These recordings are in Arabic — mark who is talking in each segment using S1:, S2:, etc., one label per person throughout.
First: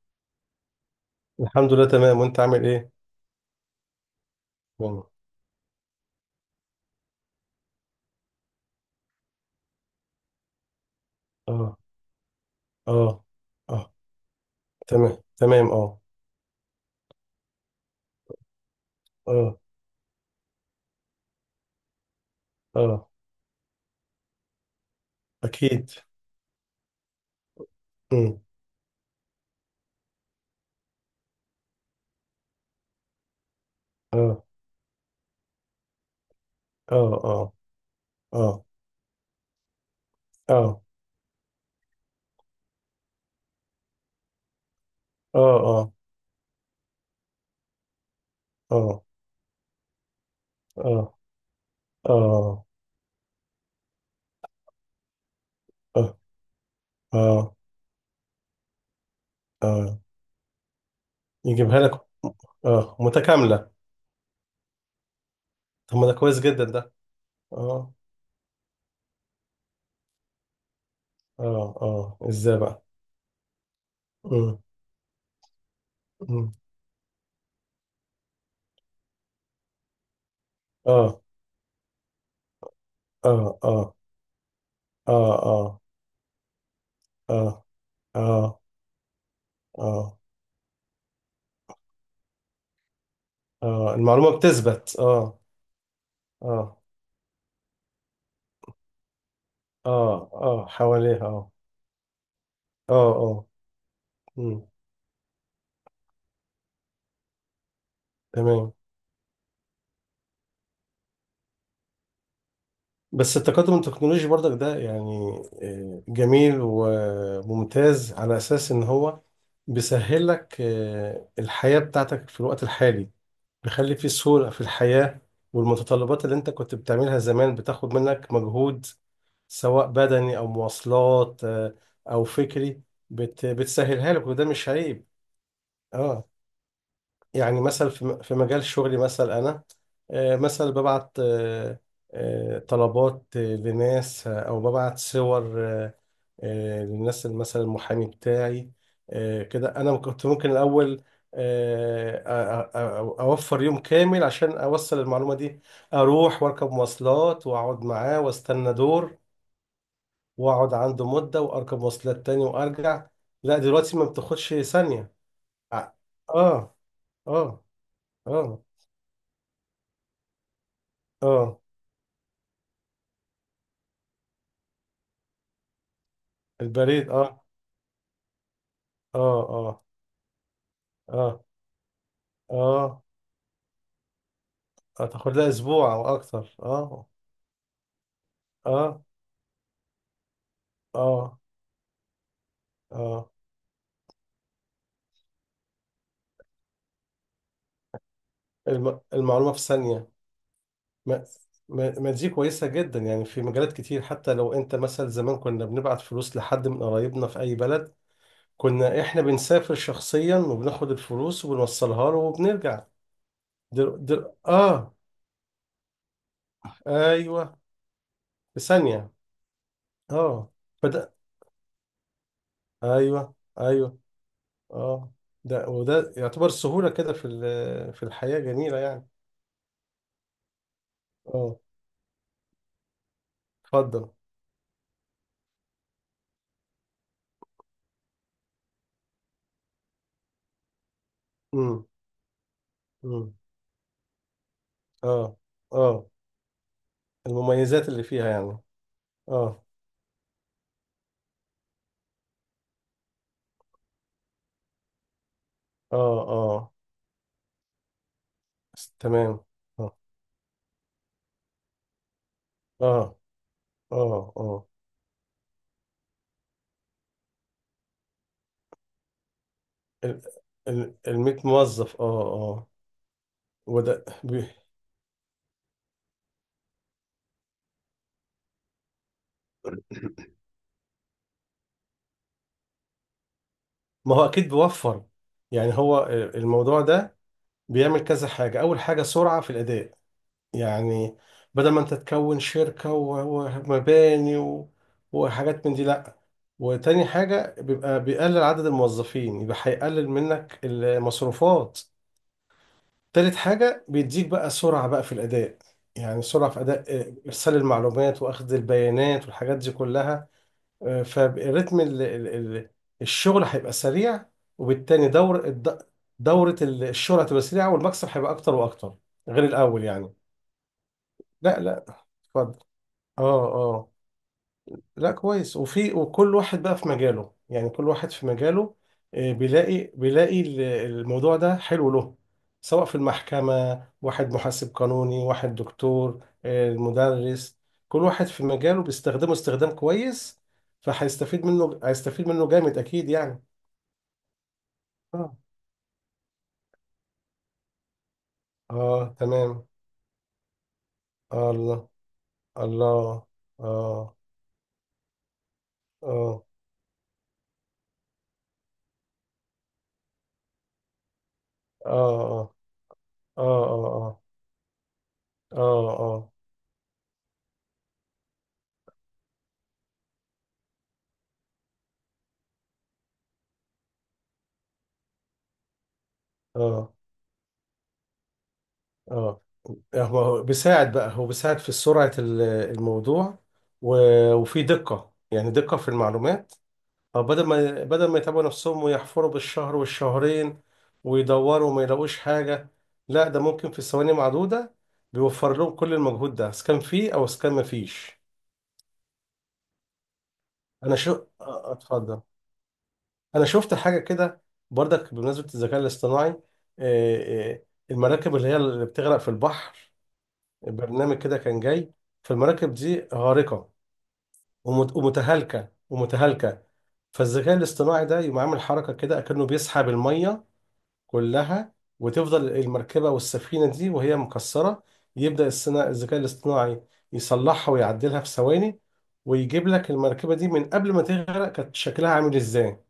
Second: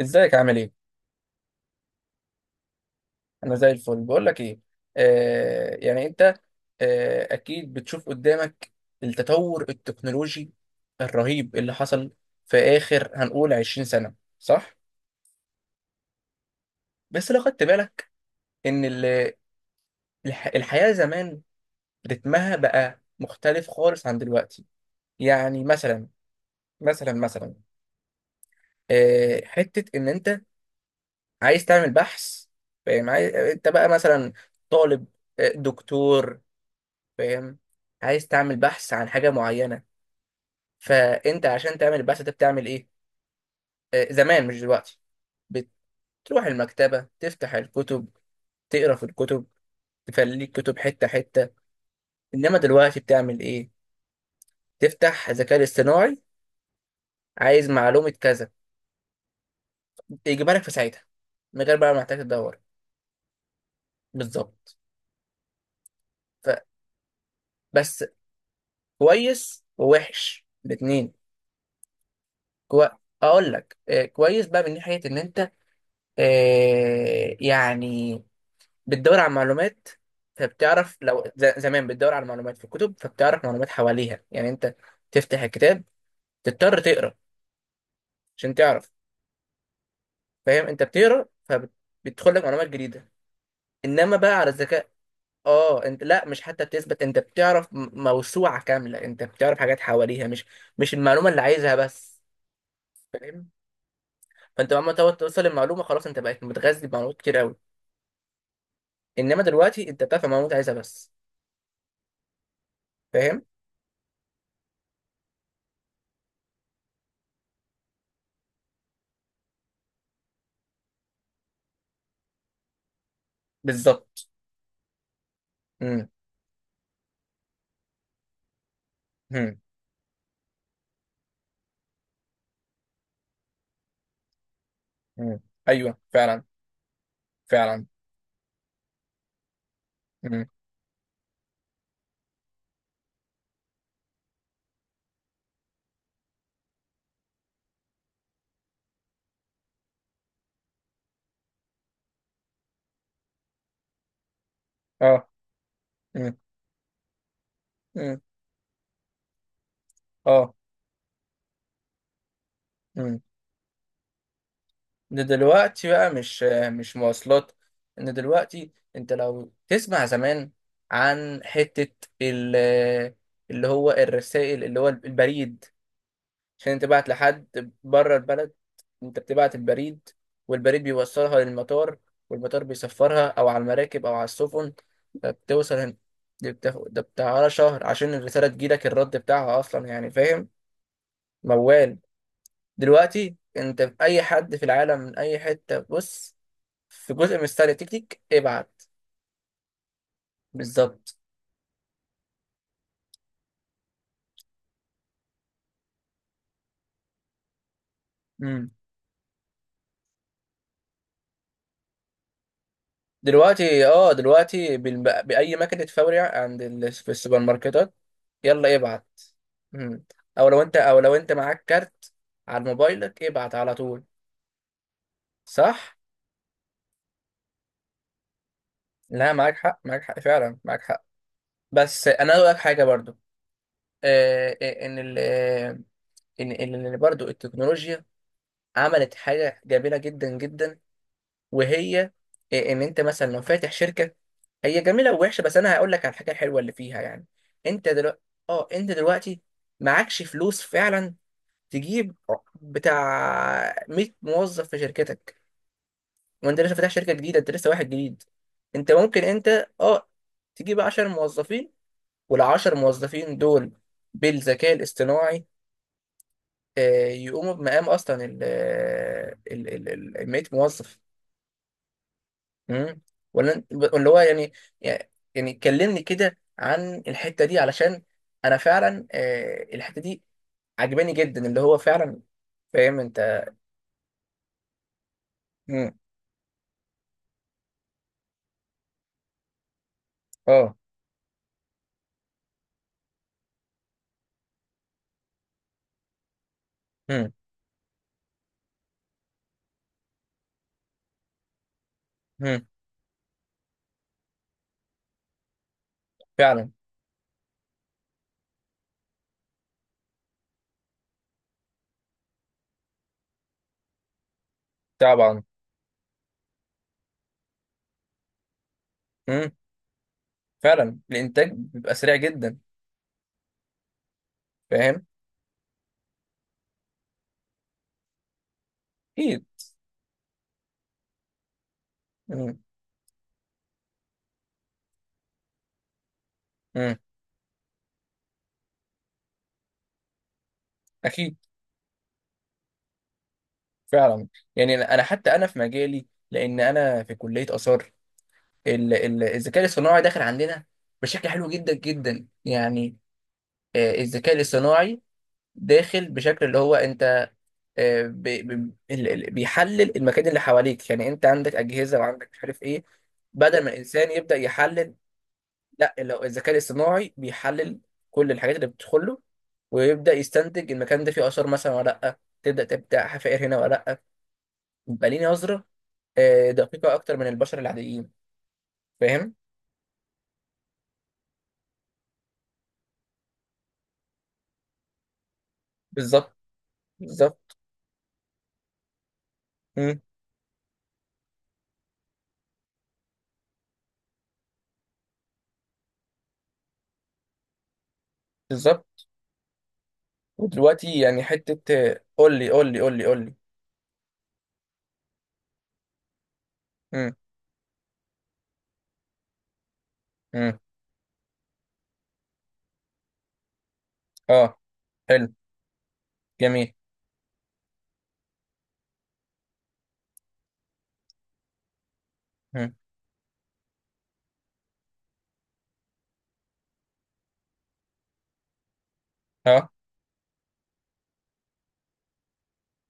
S1: ازيك عامل ايه؟
S2: الحمد لله، تمام، وانت عامل ايه؟
S1: انا زي الفل، بقول لك ايه.
S2: تمام.
S1: يعني انت، اكيد بتشوف قدامك التطور التكنولوجي الرهيب اللي
S2: اه،
S1: حصل في اخر
S2: اه.
S1: هنقول 20
S2: اه.
S1: سنة، صح؟
S2: تمام، تمام، اه.
S1: بس لو خدت بالك ان
S2: اه.
S1: الحياة زمان رتمها بقى
S2: اه.
S1: مختلف خالص عن دلوقتي. يعني
S2: اكيد.
S1: مثلا،
S2: امم
S1: حتة ان انت عايز تعمل بحث، فاهم؟ عايز انت بقى مثلا
S2: اه.
S1: طالب، دكتور،
S2: اه. اه،
S1: فاهم؟ عايز تعمل
S2: اه،
S1: بحث عن حاجة معينة.
S2: اه،
S1: فأنت عشان تعمل البحث ده بتعمل إيه؟ زمان مش دلوقتي،
S2: اه، اه،
S1: بتروح المكتبة، تفتح الكتب، تقرا
S2: اه،
S1: في الكتب، تفليك كتب
S2: اه،
S1: حتة حتة. إنما
S2: اه،
S1: دلوقتي بتعمل إيه؟ تفتح ذكاء
S2: اه،
S1: اصطناعي،
S2: اه،
S1: عايز معلومة كذا،
S2: اه.
S1: يجيبها لك في ساعتها، من غير
S2: يجيبها
S1: بقى ما
S2: لك.
S1: محتاج تدور.
S2: اه، متكاملة.
S1: بالظبط.
S2: طب ما ده كويس جدا ده. اه.
S1: فبس، كويس ووحش الاتنين.
S2: اه، اه، ازاي بقى؟
S1: كو... أقول لك، كويس
S2: امم
S1: بقى من ناحية إن أنت،
S2: امم
S1: يعني بتدور على معلومات، فبتعرف.
S2: اه،
S1: لو زمان بتدور على معلومات في الكتب، فبتعرف
S2: اه.
S1: معلومات
S2: اه،
S1: حواليها، يعني انت
S2: اه،
S1: تفتح
S2: اه،
S1: الكتاب، تضطر تقرا
S2: اه،
S1: عشان
S2: اه،
S1: تعرف،
S2: اه،
S1: فاهم؟ انت بتقرا، فبتدخل لك معلومات جديدة.
S2: اه.
S1: انما بقى
S2: المعلومة
S1: على الذكاء،
S2: بتثبت، اه.
S1: اه، انت لا، مش حتى
S2: اه،
S1: بتثبت، انت بتعرف موسوعة كاملة، انت بتعرف حاجات حواليها،
S2: اه،
S1: مش
S2: اه،
S1: مش
S2: حواليها،
S1: المعلومة اللي
S2: اه.
S1: عايزها بس،
S2: اه، اه.
S1: فاهم.
S2: مم.
S1: فانت لما تقعد توصل للمعلومة، خلاص، انت بقيت متغذي بمعلومات كتير قوي.
S2: تمام.
S1: انما دلوقتي انت بتعرف المعلومات اللي عايزها بس.
S2: بس
S1: فاهم.
S2: التقدم التكنولوجي برضك ده، يعني جميل وممتاز على اساس ان هو بيسهل لك الحياة بتاعتك في الوقت الحالي، بيخلي في
S1: بالظبط.
S2: سهولة في الحياة،
S1: امم.
S2: والمتطلبات اللي انت كنت بتعملها زمان بتاخد منك مجهود،
S1: امم.
S2: سواء بدني او مواصلات او فكري، بتسهلها لك، وده مش عيب.
S1: امم. ايوه،
S2: اه.
S1: فعلا.
S2: يعني
S1: فعلا.
S2: مثلا في مجال شغلي، مثلا انا
S1: مم.
S2: مثلا ببعت طلبات لناس، او ببعت صور للناس، مثلا المحامي بتاعي، كده انا كنت ممكن الاول اوفر يوم كامل عشان اوصل
S1: اه.
S2: المعلومه دي،
S1: مم.
S2: اروح واركب مواصلات واقعد
S1: مم.
S2: معاه واستنى دور،
S1: اه.
S2: واقعد عنده مده واركب مواصلات تاني وارجع.
S1: مم.
S2: لا، دلوقتي ما بتاخدش ثانيه.
S1: ده دلوقتي
S2: اه،
S1: بقى مش
S2: اه،
S1: مش مواصلات. ان
S2: اه،
S1: دلوقتي انت لو تسمع زمان عن
S2: اه.
S1: حتة ال- اللي هو الرسائل، اللي هو البريد، عشان
S2: البريد،
S1: تبعت
S2: اه.
S1: لحد بره البلد،
S2: اه،
S1: انت بتبعت
S2: اه،
S1: البريد، والبريد بيوصلها
S2: اه،
S1: للمطار، والمطار
S2: اه.
S1: بيسفرها، او على المراكب، او على السفن،
S2: هتاخد لها
S1: فبتوصل
S2: اسبوع
S1: هنا.
S2: او اكتر،
S1: ده
S2: اه
S1: بتاع على شهر عشان الرسالة تجيلك
S2: اه.
S1: الرد بتاعها اصلا، يعني فاهم.
S2: اه،
S1: موال.
S2: اه.
S1: دلوقتي انت في اي حد في العالم من اي حته، بص، في جزء من ستايل التيك تيك ابعت.
S2: المعلومه في ثانيه.
S1: بالظبط.
S2: ما... ما دي كويسه جدا، يعني في مجالات كتير حتى لو انت مثلا زمان كنا بنبعت فلوس لحد من قرايبنا في اي بلد،
S1: امم.
S2: كنا احنا بنسافر شخصيا وبناخد الفلوس وبنوصلها له وبنرجع.
S1: دلوقتي، دلوقتي،
S2: اه،
S1: باي مكنه فوري عند في السوبر
S2: ايوه.
S1: ماركتات،
S2: في
S1: يلا ابعت.
S2: ثانيه.
S1: امم.
S2: اه.
S1: او
S2: فده.
S1: لو انت معاك كارت، على موبايلك
S2: ايوه،
S1: ابعت على
S2: ايوه،
S1: طول.
S2: اه. ده
S1: صح.
S2: وده يعتبر السهولة كده في الحياة جميلة يعني.
S1: لا، معاك حق، معاك حق، فعلا معاك حق.
S2: اه،
S1: بس انا اقول لك حاجه برضو.
S2: اتفضل.
S1: آه آه، ان ال آه، ان ان إن برضو التكنولوجيا عملت حاجه جميله جدا جدا،
S2: امم،
S1: وهي إيه، ان انت مثلا
S2: امم.
S1: لو فاتح شركه، هي جميله
S2: اه،
S1: ووحشه، بس انا هقول لك
S2: اه،
S1: على الحاجه الحلوه اللي فيها، يعني. انت
S2: المميزات اللي
S1: دلوقتي،
S2: فيها يعني.
S1: اه انت دلوقتي
S2: اه،
S1: معكش فلوس فعلا، تجيب بتاع 100 موظف في شركتك،
S2: اه،
S1: وانت
S2: اه.
S1: لسه فاتح شركه جديده، انت لسه واحد جديد. انت
S2: س-
S1: ممكن،
S2: تمام.
S1: انت
S2: اه،
S1: اه تجيب 10 موظفين، وال 10
S2: اه،
S1: موظفين دول
S2: اه، اه،
S1: بالذكاء الاصطناعي، يقوموا بمقام اصلا ال ال ال
S2: ال
S1: ال 100
S2: ال
S1: موظف.
S2: ال موظف، اه، اه.
S1: امم.
S2: وده
S1: ولا هو، يعني. يعني كلمني كده عن الحته دي، علشان انا فعلا، الحته دي عجباني جدا، اللي هو فعلا، فاهم انت.
S2: ما هو اكيد بيوفر، يعني
S1: امم.
S2: هو الموضوع ده بيعمل كذا حاجة. اول حاجة سرعة في الاداء،
S1: اه.
S2: يعني بدل ما انت تكون شركة ومباني وحاجات من دي، لا. وتاني
S1: امم.
S2: حاجة بيبقى بيقلل عدد الموظفين، يبقى هيقلل منك المصروفات.
S1: امم.
S2: تالت حاجة بيديك بقى سرعة بقى في الأداء، يعني سرعة في
S1: فعلا.
S2: أداء إرسال المعلومات وأخذ البيانات والحاجات دي كلها. فالريتم، ال- الشغل هيبقى سريع، وبالتالي
S1: طبعا.
S2: دورة الشغل هتبقى سريعة، والمكسب هيبقى أكتر وأكتر غير
S1: امم.
S2: الأول يعني.
S1: فعلا، الانتاج
S2: لا، لا،
S1: بيبقى سريع جدا.
S2: اتفضل. اه، آه.
S1: فاهم.
S2: لا، كويس. وفي، وكل واحد بقى في مجاله، يعني كل واحد في مجاله
S1: اكيد.
S2: بيلاقي بيلاقي الموضوع ده حلو له،
S1: امم.
S2: سواء في المحكمة، واحد محاسب قانوني، واحد دكتور،
S1: امم.
S2: مدرس. كل واحد في مجاله بيستخدمه استخدام كويس،
S1: اكيد.
S2: فهيستفيد منه، هيستفيد منه جامد أكيد يعني.
S1: فعلا. يعني انا حتى
S2: اه،
S1: انا في مجالي، لان انا في كليه اثار،
S2: اه،
S1: الذكاء
S2: تمام.
S1: الصناعي داخل عندنا بشكل حلو
S2: آه
S1: جدا
S2: الله.
S1: جدا، يعني.
S2: الله. اه،
S1: الذكاء الاصطناعي داخل
S2: اه،
S1: بشكل اللي هو انت، آه، بي- بي- بيحلل المكان اللي حواليك، يعني انت عندك اجهزه وعندك مش
S2: اه،
S1: عارف ايه.
S2: اه،
S1: بدل ما
S2: اه،
S1: الانسان
S2: اه،
S1: يبدا يحلل، لا، لو
S2: اه،
S1: الذكاء الاصطناعي بيحلل كل الحاجات اللي بتدخل له، ويبدا يستنتج المكان ده فيه اثار مثلا ولا لا، تبدا حفائر هنا ولا لا. يبقى ليه نظره
S2: اه،
S1: دقيقه
S2: اه،
S1: اكتر من البشر العاديين، فاهم.
S2: اه. هو بيساعد بقى، هو بيساعد في سرعة الموضوع، وفي دقة، يعني دقة في
S1: بالظبط.
S2: المعلومات. أو بدل
S1: بالظبط.
S2: ما بدل ما يتعبوا نفسهم ويحفروا بالشهر
S1: مم.
S2: والشهرين ويدوروا وما يلاقوش حاجة، لا، ده ممكن في ثواني معدودة، بيوفر لهم كل المجهود ده، سكان فيه أو سكان ما فيش.
S1: بالظبط.
S2: أنا
S1: ودلوقتي يعني حته،
S2: أتفضل.
S1: قول لي، قول لي، قول لي، قول لي.
S2: أنا شفت حاجة كده برضك بمناسبة الذكاء الاصطناعي.
S1: مم.
S2: آه، آه، المراكب اللي هي اللي بتغرق في البحر،
S1: مم.
S2: برنامج كده كان جاي، فالمراكب دي غارقة
S1: اه. حلو.
S2: ومتهالكه، ومتهالكه.
S1: جميل.
S2: فالذكاء الاصطناعي ده يقوم عامل حركه كده، اكنه بيسحب الميه كلها، وتفضل
S1: مم.
S2: المركبه والسفينه دي وهي مكسره. يبدا الذكاء الاصطناعي يصلحها ويعدلها في ثواني، ويجيب
S1: اه،
S2: لك المركبه دي من قبل ما تغرق كانت شكلها عامل ازاي.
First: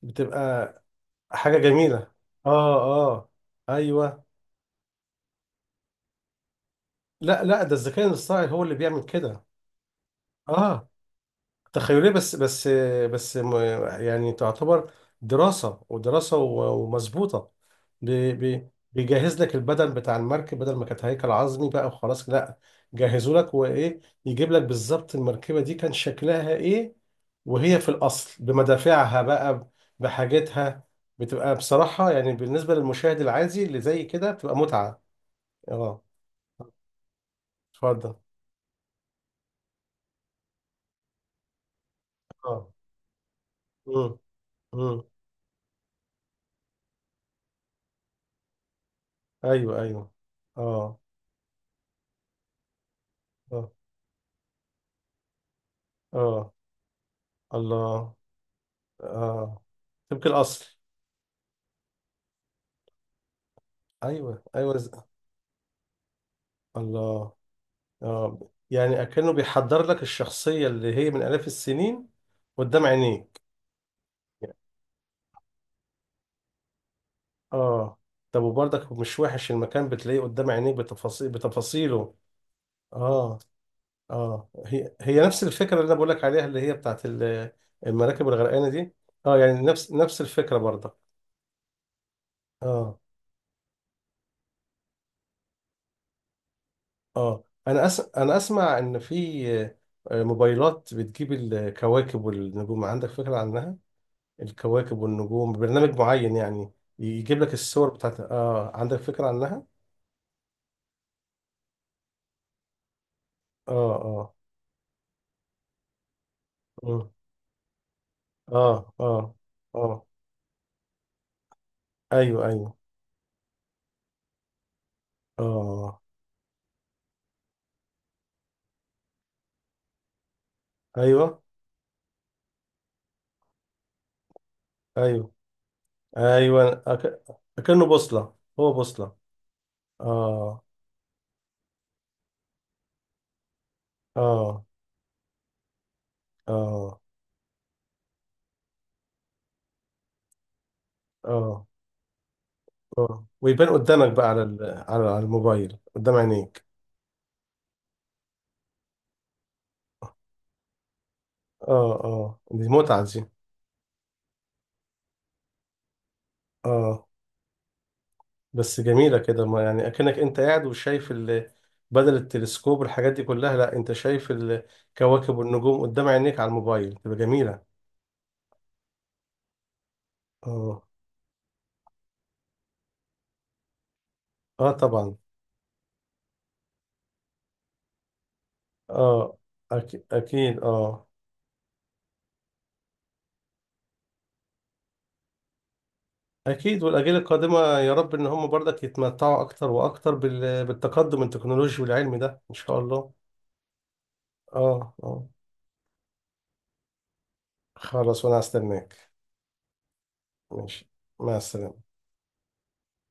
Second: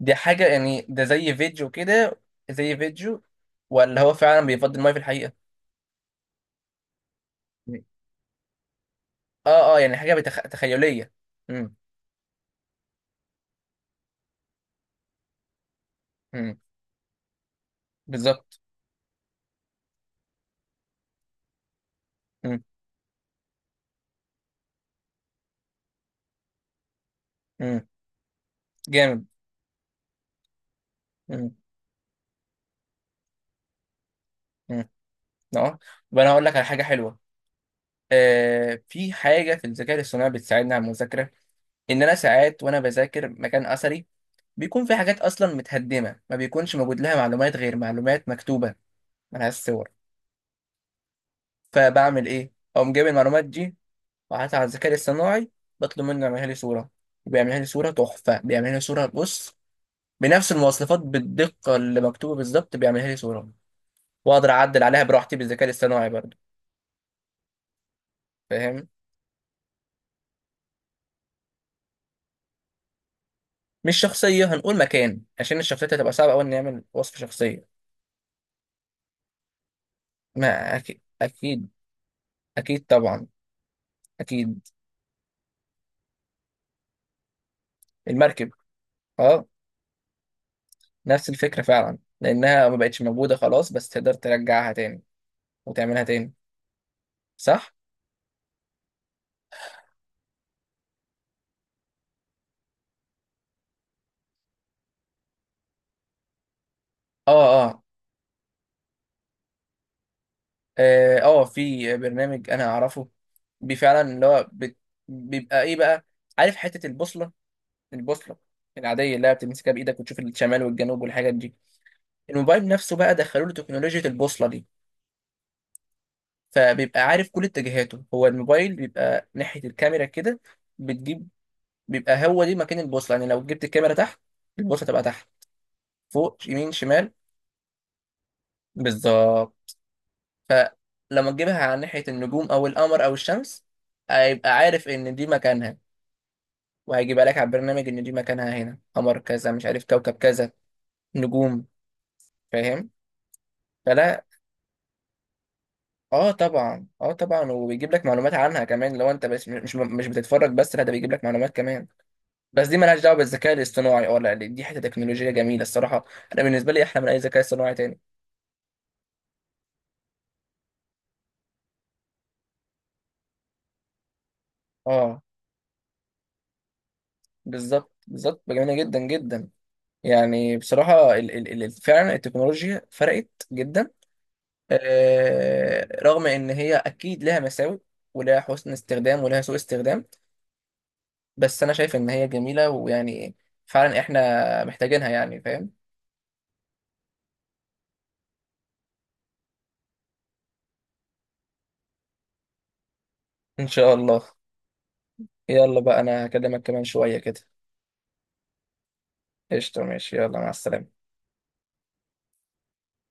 S1: دي حاجة
S2: بتبقى
S1: يعني، ده زي
S2: حاجه
S1: فيديو
S2: جميله.
S1: كده؟ زي
S2: اه.
S1: فيديو،
S2: اه،
S1: ولا هو
S2: ايوه.
S1: فعلا بيفضي المية في الحقيقة؟
S2: لا، لا، ده
S1: مم.
S2: الذكاء الاصطناعي هو اللي بيعمل كده.
S1: اه. اه، يعني حاجة
S2: اه.
S1: تخيلية. مم.
S2: تخيلية، بس م- يعني تعتبر دراسة، ودراسة
S1: مم.
S2: ومظبوطة.
S1: بالظبط.
S2: بيجهز لك البدن بتاع المركب، بدل ما كانت هيكل عظمي بقى وخلاص، لا،
S1: مم.
S2: جهزوا لك وإيه، يجيب لك بالظبط المركبة دي كان شكلها إيه وهي
S1: مم.
S2: في الأصل بمدافعها
S1: جامد.
S2: بقى، بحاجتها.
S1: مم.
S2: بتبقى بصراحة يعني بالنسبة للمشاهد العادي اللي زي كده بتبقى
S1: مم.
S2: متعة.
S1: اه.
S2: اه،
S1: طب انا هقول لك على حاجة حلوة.
S2: اتفضل.
S1: آه، في حاجة في الذكاء الاصطناعي بتساعدني على المذاكرة، ان انا ساعات
S2: اه.
S1: وانا بذاكر مكان اثري،
S2: امم،
S1: بيكون في
S2: امم.
S1: حاجات اصلا متهدمة ما بيكونش موجود لها معلومات غير معلومات مكتوبة، ملهاش
S2: ايوه،
S1: صور،
S2: ايوه. اه،
S1: فبعمل ايه؟ اقوم جايب المعلومات
S2: اه،
S1: دي وقعدت على الذكاء الاصطناعي، بطلب منه يعملها
S2: اه.
S1: لي صورة، بيعملها لي صورة
S2: الله.
S1: تحفة، بيعملها لي صورة، بص،
S2: آه، سمك
S1: بنفس
S2: الأصل.
S1: المواصفات، بالدقة اللي مكتوبة بالظبط، بيعملها لي صورة،
S2: أيوه،
S1: وأقدر
S2: أيوه،
S1: أعدل عليها براحتي بالذكاء الاصطناعي برضه،
S2: الله. آه،
S1: فاهم.
S2: يعني أكنه بيحضر لك الشخصية اللي هي من آلاف السنين قدام عينيك.
S1: مش شخصية، هنقول مكان، عشان الشخصيات هتبقى صعبة أوي إن نعمل وصف شخصية.
S2: آه. طب وبرضك مش وحش المكان بتلاقيه قدام عينيك
S1: ما أكيد،
S2: بتفاصيل،
S1: أكيد،
S2: بتفاصيله.
S1: أكيد طبعا،
S2: آه. آه،
S1: أكيد.
S2: هي هي نفس الفكرة اللي أنا بقول لك عليها، اللي هي بتاعت المراكب
S1: المركب،
S2: الغرقانة دي. آه،
S1: أه.
S2: يعني نفس نفس الفكرة برضك.
S1: نفس الفكرة فعلا، لأنها ما
S2: آه.
S1: بقتش موجودة خلاص، بس تقدر ترجعها تاني وتعملها تاني،
S2: اه،
S1: صح؟
S2: انا اسمع ان في موبايلات بتجيب الكواكب والنجوم، عندك فكرة عنها؟ الكواكب والنجوم، برنامج معين يعني
S1: اه.
S2: يجيب لك
S1: اه.
S2: الصور بتاعت، اه، عندك فكرة عنها؟
S1: اه، في برنامج انا اعرفه،
S2: اه،
S1: فعلا اللي
S2: اه.
S1: هو بيبقى ايه بقى؟ عارف حته
S2: مم.
S1: البوصله
S2: اه،
S1: العاديه اللي
S2: اه،
S1: هي بتمسكها بايدك
S2: اه.
S1: وتشوف الشمال والجنوب والحاجات دي.
S2: ايوه،
S1: الموبايل
S2: ايوه.
S1: نفسه بقى دخلوا له تكنولوجيا البوصله دي،
S2: اه.
S1: فبيبقى عارف كل اتجاهاته. هو الموبايل بيبقى ناحيه الكاميرا كده، بتجيب،
S2: ايوه،
S1: بيبقى هو دي مكان البوصله، يعني لو جبت الكاميرا تحت، البوصله تبقى تحت،
S2: ايوه.
S1: فوق، يمين،
S2: ايوه،
S1: شمال،
S2: اكنه بوصلة، هو بوصلة.
S1: بالظبط.
S2: اه.
S1: فلما تجيبها على ناحيه النجوم او القمر او الشمس، هيبقى
S2: اه،
S1: عارف ان دي مكانها،
S2: اه،
S1: وهيجيبها لك على البرنامج، ان دي مكانها هنا قمر كذا، مش عارف كوكب كذا، نجوم،
S2: اه،
S1: فاهم.
S2: اه. ويبان قدامك
S1: فلا،
S2: بقى على على، على الموبايل قدام
S1: اه
S2: عينيك.
S1: طبعا، اه طبعا، وبيجيب لك معلومات عنها كمان، لو انت بس مش بتتفرج بس، لا، ده بيجيب لك معلومات كمان.
S2: اه، اه،
S1: بس
S2: دي
S1: دي مالهاش
S2: متعة
S1: دعوه
S2: دي.
S1: بالذكاء الاصطناعي، اه لا، دي حته تكنولوجيه جميله الصراحه. انا بالنسبه لي احلى من
S2: اه.
S1: اي ذكاء اصطناعي تاني.
S2: بس جميلة كده، ما يعني اكنك انت قاعد وشايف بدل التلسكوب والحاجات دي كلها، لا، انت شايف
S1: اه.
S2: الكواكب والنجوم قدام عينيك على الموبايل، تبقى جميلة.
S1: بالظبط، بالظبط، جميله جدا جدا. يعني
S2: اه.
S1: بصراحه، ال ال ال فعلا التكنولوجيا فرقت جدا.
S2: اه، طبعا.
S1: آه رغم ان هي اكيد لها مساوئ ولها حسن استخدام
S2: اه،
S1: ولها سوء استخدام،
S2: أكيد، اكيد، اه.
S1: بس انا شايف ان هي جميلة، ويعني فعلا احنا محتاجينها، يعني فاهم.
S2: اكيد، والاجيال القادمة يا رب ان هم برضك يتمتعوا اكتر واكتر بالتقدم التكنولوجي والعلمي ده ان شاء الله.
S1: ان شاء الله.
S2: اه، اه.
S1: يلا بقى، انا هكلمك كمان شوية كده.
S2: خلاص، وانا هستناك.
S1: قشطة، ماشي، يلا، مع السلامة.
S2: ماشي، مع السلامة.